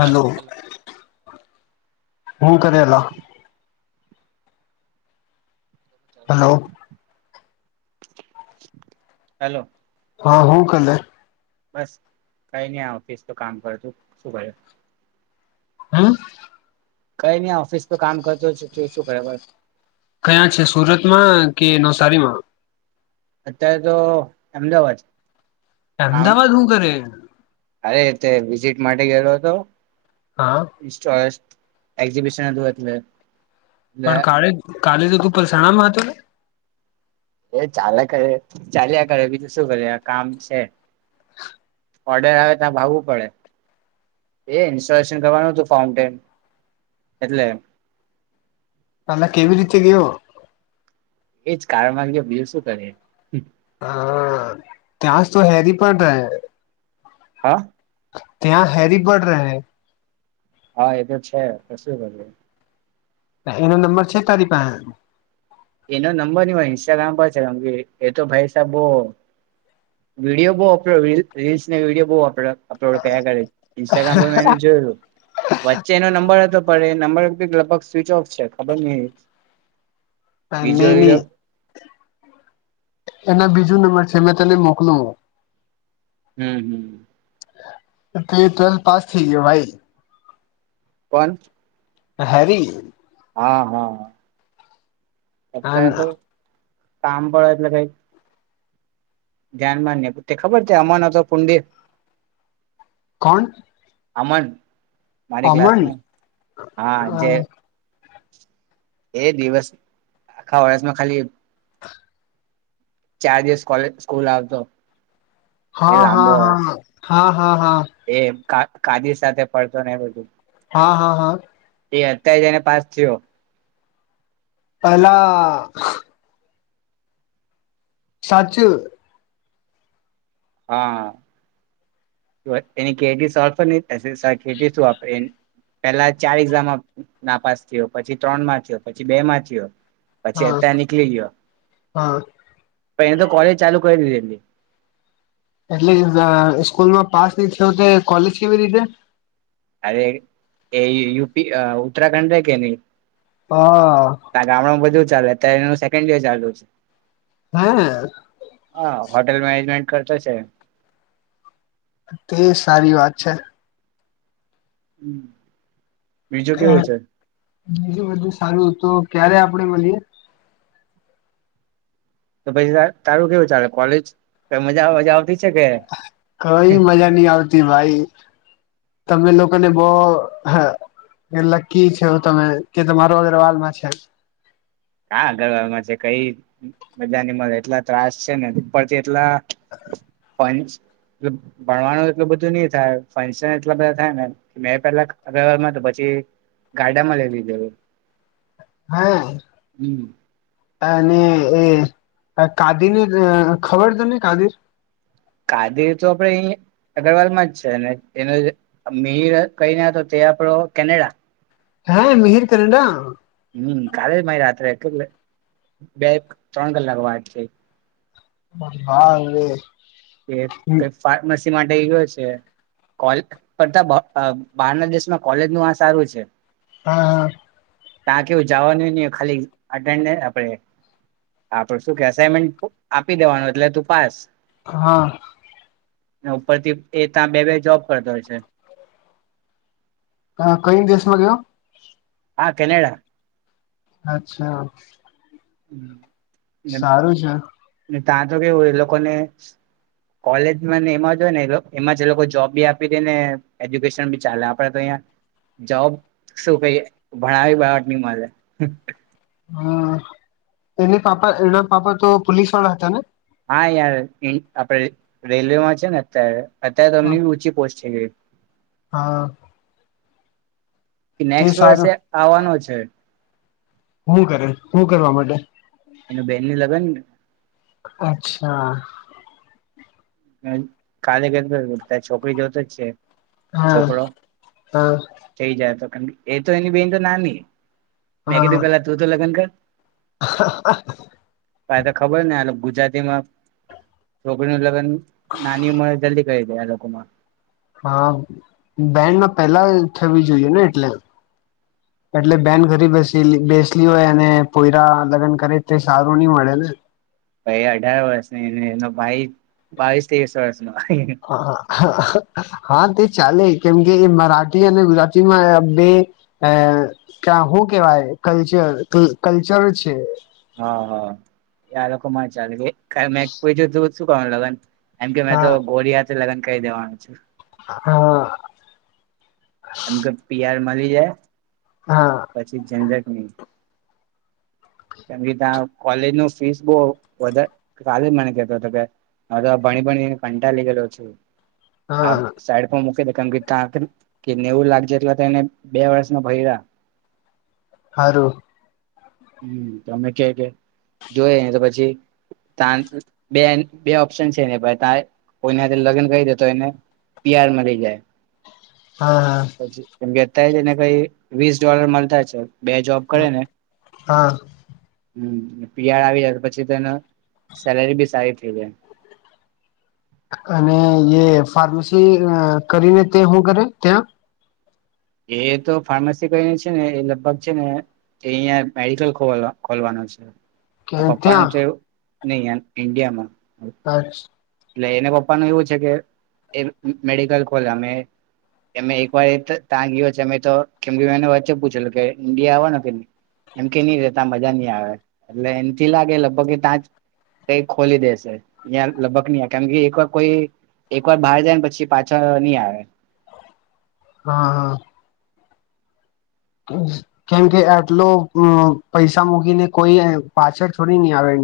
Hello હું કરેલા? Hello. Hello. હા હું કલે? બસ કઈ નહી ઓફિસ તો કામ કર, તું શું કરે? હમ? કઈ નહી ઓફિસ પર કામ કરતો તો શું કરે બોલ? કયાં છે સુરતમાં કે નવસારીમાં? અત્યારે તો અમદાવાદ. આમ અમદાવાદ હું કરે? અરે તે વિઝિટ માટે ગયેલો હતો. હા [unintelligible] એક્સીબીસન હતું એટલે. પણ એટલે કાલે કાલે તો તું પલસાણા માં હતું ને? ચાલેયા કરે ચાલ્યા કરે બીજું શું કરે કામ છે. ઓર્ડર આવે ત્યાં ભાગવું પડે એ ઇન્સ્ટોલેશન કરવાનું હતું ફાઉન્ટેન એટલે તમે કેવી રીતે ગયો. એજ કાર માંગે બીલ શું કરે હા ત્યાં જ તો હેરી પણ‌ રહે. હા ત્યાં હેરી પણ રહે હા એ તો છે શું કરીએ એનો નંબર છે તારી પાહે એનો નંબર ન હોય ઇન્સ્ટાગ્રામ પર છે કેમ કે એતો ભાઈ સાહેબ બો વિડીયો બહુ [unintelligible] રીલ્સને વિડીયો બહુ અપલો અપલોડ કયા કર ઇન્સ્ટાગ્રામ પર મેંને જોયું વચ્ચે એનો નંબર હતો પડે નંબર લગભગ સ્વિચોફ છે ખબર નહીં તનેની બીજું નંબર છે મેં તને મોકલું હમ્મ ટ્વેલ્થ પાસ થઇ ગયો ભાઈ કોણ હેરી હા હા અત્યારે તો ધ્યાન ની તે ખબર ટે અમનો હતો પુંડ કોણ અમન, મારી અમન ક્લાસમાં હા જે એ દિવસ આખા વરસમાં ખાલી ચાર દિવસ કોલેજ સ્કૂલ આવતો. એ લાંબો હા-હા-હા-હા-હા-હા-હા કા કાદી સાથે ફરતો ને બધું હા-હા-હા એ અત્યારે જ એને પાસ થયો પેલા સાચે હા એની કેટી સોલ્વ પણ નઈ થશે સાવ કેટી સુ આપણે એની પેલા ચાર એક્ઝામમાં નાપાસ થયો, પછી ત્રણ માં થયો, પછી બે માં થયો. પછી હા અત્યારે નીકળી ગયો હા પણ એને તો કોલેજ ચાલુ કરી દીધી હતી એટલે સ્કૂલમાં પાસ ન થયો, કોલેજ કેવી રીતે? અરે એ યૂપી ઉત્તરાખંડ કે નહી હા ત્યાં ગામડામાં બધું અત્યારે એનુ સેકેન્ડ યર ચાલતું હશે, હે હા હોટેલમાં કરતા છે તે સારી વાત છે. હમ્મ બીજું બધું સારું તો ક્યારે આપણેે મળીએ. તો પછી તારું કેવું ચાલે કોલેજ મજા મજા આવતી છે કે કઈ મજા નહી આવતી ભાઈ તમે લોકોને બવ હ એ લક્કી છે તમે કે તમારો અગરવાલમાં છે. હા ગરમાં છે કઈ બધાની એટલા ત્રાસ છે ને ઉપરથી એટલા ફંચ ભણવાનું એટલું બધુ ની થાય ફંક્શન એટલા બધા થાય ને મે પેલામા ક તો પછી ગાડામા લઈ લીધેલું હા હમ અને એ કાદીર ને અ ખબર તને કાદીર કાદીર તો આપડે અહી અગ્રવાલમા જ છે, ને એને મીહીર કહીને તો ત્યા આપડો કેનેડા હે મિહીર કેનેડા? હમ કાલે જ મારી રાત્રે એક બે ત્રણ કલાક વાત થઈ હા. એ કઈ ફાર્મસી માટે ગયો છે, કોલે કરતા બારના દેશમા કોલેજ નું આ સારું છે. હા હા. તા કેવુ જાવાનુ ની હોય ખાલી અટેન્ડે આપડે આપડે શું કે અસાઈનમેન્ટ આપી દેવાનુ એટલે તુ પાસ હા ઉપરથી એ તા બે બે જોબ કરતો છે. કઈન દેશમા ગયો? હા કેનેડા. અચ્છા હમ સારું છે તા તો કેવુ એ લોકોને કોલેજમા ને એમા જ હોય ને એમા લોકો જોબ બી આપી દેય ને એજ્યુકેશન બી ચાલે આપડે તો અહીઆ જોબ શું કહીએ ભણાવી બાત ની મળે હમ એને પાપા એના પાપા તો પોલીસ વાળા હતા ને? હા યાર ઈન આપડે રેલવેમા છે, ને અત્યારે અત્યારે તોમની બી ઊંચી પોસ્ટ થઈ ગઈ હા. એ તે નેક્સ્ટ વર્ષે સારું આવવાનો છે. હું કરે હું કરવા માટે એનું બેન નુ લગન ને અચ્છા, કાલે કેતો તો છોકરી જોતો જ છે. હા છોકરો હા થઈ જાય તો મ એ તો એની બેન તો નાની મેં હા કીધું પેલા તુ તો લગ્ન કર. ક તો ખબર ને આનુ ગુ જાતિ માં છોકડી નું લગ્ન એ લોકોમા હા બેનમા પેલા થવી જોઈએ ને એટલે એટલે બેન ઘરી બેસીલી બેસલી હોય અને પોયરા લગ્ન કરે તે સારું ની મળે ને પણ એ અઢાર વર્ષની એનો ભાઈ બાવીસ તવીસ વર્ષ હા હા હા હા તે ચાલે કેમકે એ મરાઠી અને ગુજરાતીમા બે એ કાહો હું કેવાય કલ્ચર કલ્ચર છે. હા હા આ લોકો મા ચાલે કે મે પુછ્યું કે તું શું કરવાનો લગ્ન? એમ કે મેં તો હા ગોરી હાથે લગન કરી દેવાનો છુ. હા. એમ કે પીઆર મલી જાય હા પછી ઝંજટ ની. કેમ કે તા કોલેજ નુ ફીસ બહુ વધારે કાલે જ મને કેતો તો કે હવે તો ભણી ભણીને કંટાલી ગેલો છું આ હા સાઈડ પર મૂકી દે કેમ કે તા કે નેવું લાખ જેટલા એટલે તો એને બે વર્ષ ના ભર્યા. હારું. તમે કેઈ તેમ જોયે નહીં તો પછી તાના બેન બે ઓપ્શન છે, તા કોઈ હારે લગ્ન કરી દેતો એને પિયાર મરી જાય હા પાછી બેતાઈ ને કઈ વીસ ડોલર મળતા છે. બે જોબ કરે હા ને હા. પી આર આવી જાય પછી તેન સેલેરી બી સારી થઈ જાય. [inaudible] અને એ ફાર્મસી કરીને તે હુ કરે તે. એ તો ફાર્મસી કરીને છે ને એ લગભગ છે ને એ અહિયાં મેડિકલ ખોલ ખોલવા નાજ ત્યાં પપ્પા ન ત્યાં તો એવું નહી અ ઇન્ડિયામાં. અચ્છા. એટલે એને પપ્પા ન એવું છે કે એ મેડિકલ ખોલા અમે અમે એક વાર ત્યાં ગયો છે અમે તો કેમ કે વચ્ચે પૂછેલું કે ઇન્ડિયા આવવાનો કે નહી. એમ કે નહી રે ત્યાં મજા ની આવે એટલે એમથી લાગે લગભગ એ ત્યાં જ કઈ ખોલી દેશે ત્યાં લગભગ કેમ કે એક વાર કોઈ એક વાર બહાર જાય ને પછી પાછા નહી આવે. હા. કેમ કે આટલોમ પૈસા મૂકીને કોઈ પાછળ છોડી નહી આવે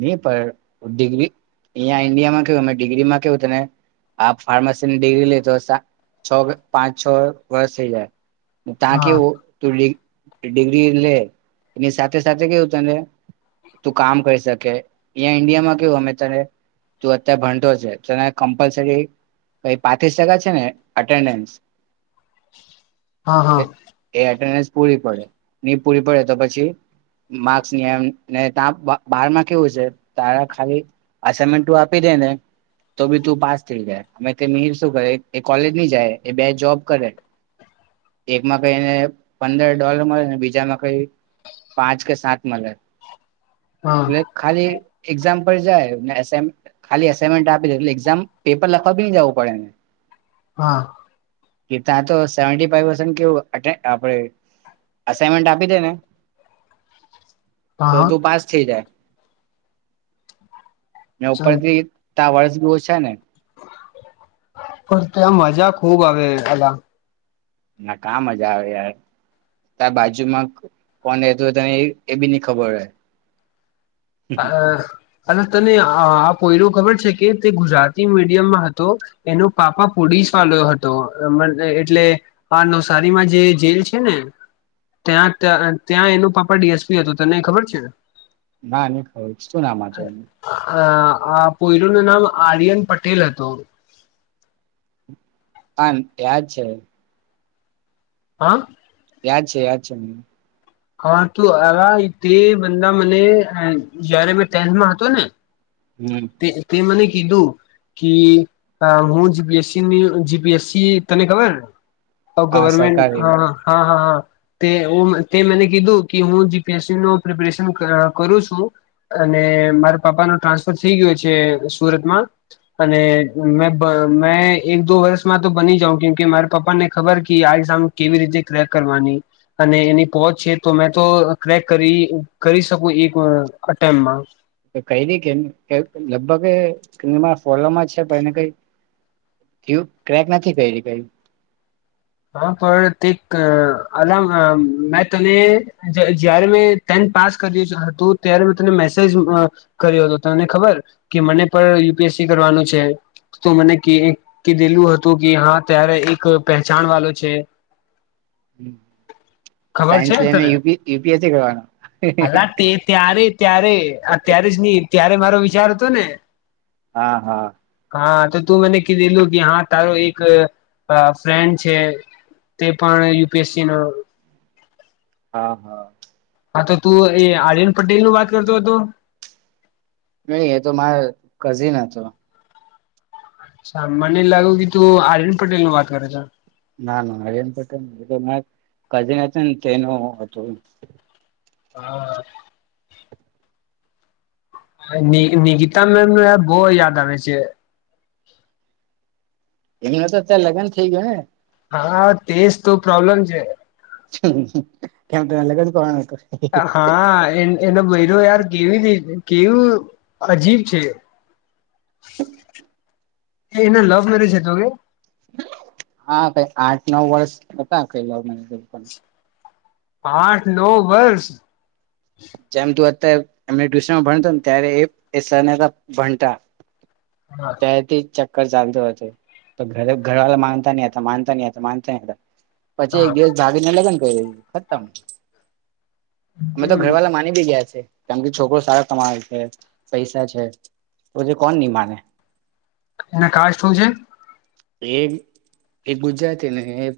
નહી પણ ડિગ્રી અહીંયા ઈન્ડિયામાં કેવુ અમે ડિગ્રી માં કેવ તને આપ ફાર્મસી ની ડિગ્રી લી તો છ પાંચ છ વર્ષ થઇ જાય તા હા કેવુ [unintelligible] ડિગ્રી લે એની સાથે સાથે કેવું તને તું કામ કરી શક કે અહીં ઇન્ડિયામાં કેવું અમે તને તું અત્યારે ભણતો છે ત કમ્પલસરી કઈ પાંત્રીસ ટકા છે ને અટેન્ડન્સ [unintelligible] હા હા કે એ અત્યારે પૂરી પડે ની પૂરી પડે તો પછી માર્ક ની આવે ને તા બ બારમાં કેવુ છે તારા ખાલી અસાઇમેન્ટ આપી દે ને તો બી તું પાસ થઈ જાય મેં કે નીર શું કરે એ કોલેજ ની જાય એ બે જોબ કરે. એકમાં કઈ એને પંદર ડોલર મળે બીજામાં કઈ પાંચ કે સાત મલે. હા લે ખાલી એક્ઝામ પર જાય ને એસાઈ મેન્ટ ખાલી એસાઈમેન્ટ આપી દે એક્ઝામ પેપર લખવા બી ન જવું પડે ને. હા. કે ત્યાં તો સેવાન્ટીફાઈવે પર્સન્ટ કેવું અટેન આપડે અસાઇમેન્ટ આપી દે ને [inaudible] હા તો હા તું પાસ થઈ જાય. મેં ચાલ ઉપરથી તારા વર્ષ બો ઓછા ને. પણ ત્યાં મજા ખુબ આવે પેલા ના કા મજા આવે યાર. ત્યા બાજુમાં કોણ રેતું તને એ બી ની ખબર હોય. હા. અલા તને આ કોયડું ખબર છે કે તે ગુજરાતી મીડિયમમાં હતો એનો પાપા પાડી શું વાંધો હતો [unintelligible] એટલે આ નવસારીમાં જે જેલ છે ને. ત્યાં ત્યાં એનું પાપા ડી એસ પી હતું તને ખબર છે. ના ની ખબર શું નામ હતે. અ આ પોયરો નું નામ આર્યન પટેલ હતો. આ ત્યાંજ છે. હા યાદ છે યાદ છે મ હા તું આ તે બા મને જયારે મે ટેન્થમાં હતો ને હમ તે તે મને કીધું કે હું જીપીએસસી જીપીએસસી તને ખબર હા ગવર્મેન્ટ સરકારી હા હા હા હા તે તે મેને કીધું કે હું જીપીએસસી ન પ્રિપેરેશન કરું છું અને મારા પાપા ન ટ્રાન્સફર થઈ ગયો છે સુરતમાં અને મે મેં એક દો વર્ષમાં તો બની જાઉં કેકે મારા પપ્પા ને ખબર કે આ કેવી રીતે કક કરવાની અને એની પોહોચ છે તો મેં તો ક્રેક કરી કરી શકું એક અટેમ્પમાં કઈ રી કે લગભગ સ્મા ફોલોમાં છે પણ એને કઈ કુ ક્રેક નથી કરી કઈ હા પણ તે અ મે તને જયારે મેટે પાસ કર હતું ત્યારે મે તને મેસેજ કર્યો હતો તને ખબર કે મને પણ યુપી કરવાનું છે તો મને કીધેલું હતું કે હા ત્યારે એક પ છાણ વાલો છે. સાયન્સ લ યુપીએસ. અલા તે ત્યારે ત્યારેત્યારે જ નહી ત્યારે મારો વિ જાર તો ને હા હા. હા તો તું મને કીધેલું કે હા તારો એક આ ફ્રેન્ડ છે તે પણ યુ પી એસ સી નો હા હા. હા તો તું એ આર્યન પટેલ નું વાત કરતો હતો. નહી એ તો મારે કઝિન હતો અચ્છા મને લાગે કે તું આરિંદ પટેલ નું વાત કરે છે. ના ના હરન પટેલ મા કઝિન હત ને તેનું હતું હા નિકિતા મે બહ યાદ આવે છે એ ન તો અત્યારે લગ્ન થઈ ગયો ને હા તેજ તો પ્રોબ્લેમ છે. કેમ તને લગન કરવાના છે કશે હા એ એનો બૈરો યાર કેેવી રી કેવું અજીબ છે. [unintelligible] એ એના લવ મેરેજ હતો કે હા આઠ નવ વર્ષ હતા કઈ લોવ આઠ નવ વર્ષ! જેમ તું અત્યારે એમને ટ્યુશનમાં ભણતો ને ત્યારે સર ભણતા હા [unintelligible] ચાલતું હતું તો ઘરે ઘરવાળા માનતા નહ હતા માનતા નહ હતા માનતા ન હતા પછી એક હા દિવસ ભાગીને લગન કર્યું ખતમ હમ ઘર વાળા માની બી ગયા છે. કારન કે છોકરો સારા કમાવે છે પૈસા છે તોછ કોણ નહી માને એના કાર શું છે? [unintelligible] એ ગુજરાતી ને એ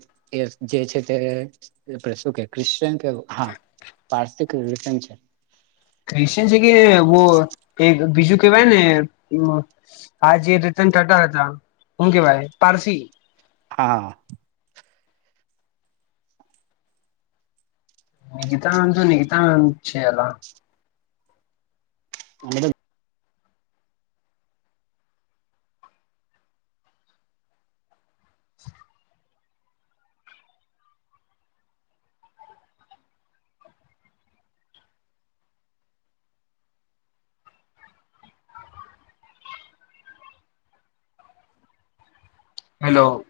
જે છે તે શું કે ક્રિશ્ચયન કે હા પારસિક ક્રિશ્ચન છે ક્રિશચયન છે કે બીજું કેવાય ને આ જે ટા હતા શું કેવાય પારસી હા. બીજુ તો વાંધોની [unintelligible] છે એલા તમેતો [inaudible] હેલો.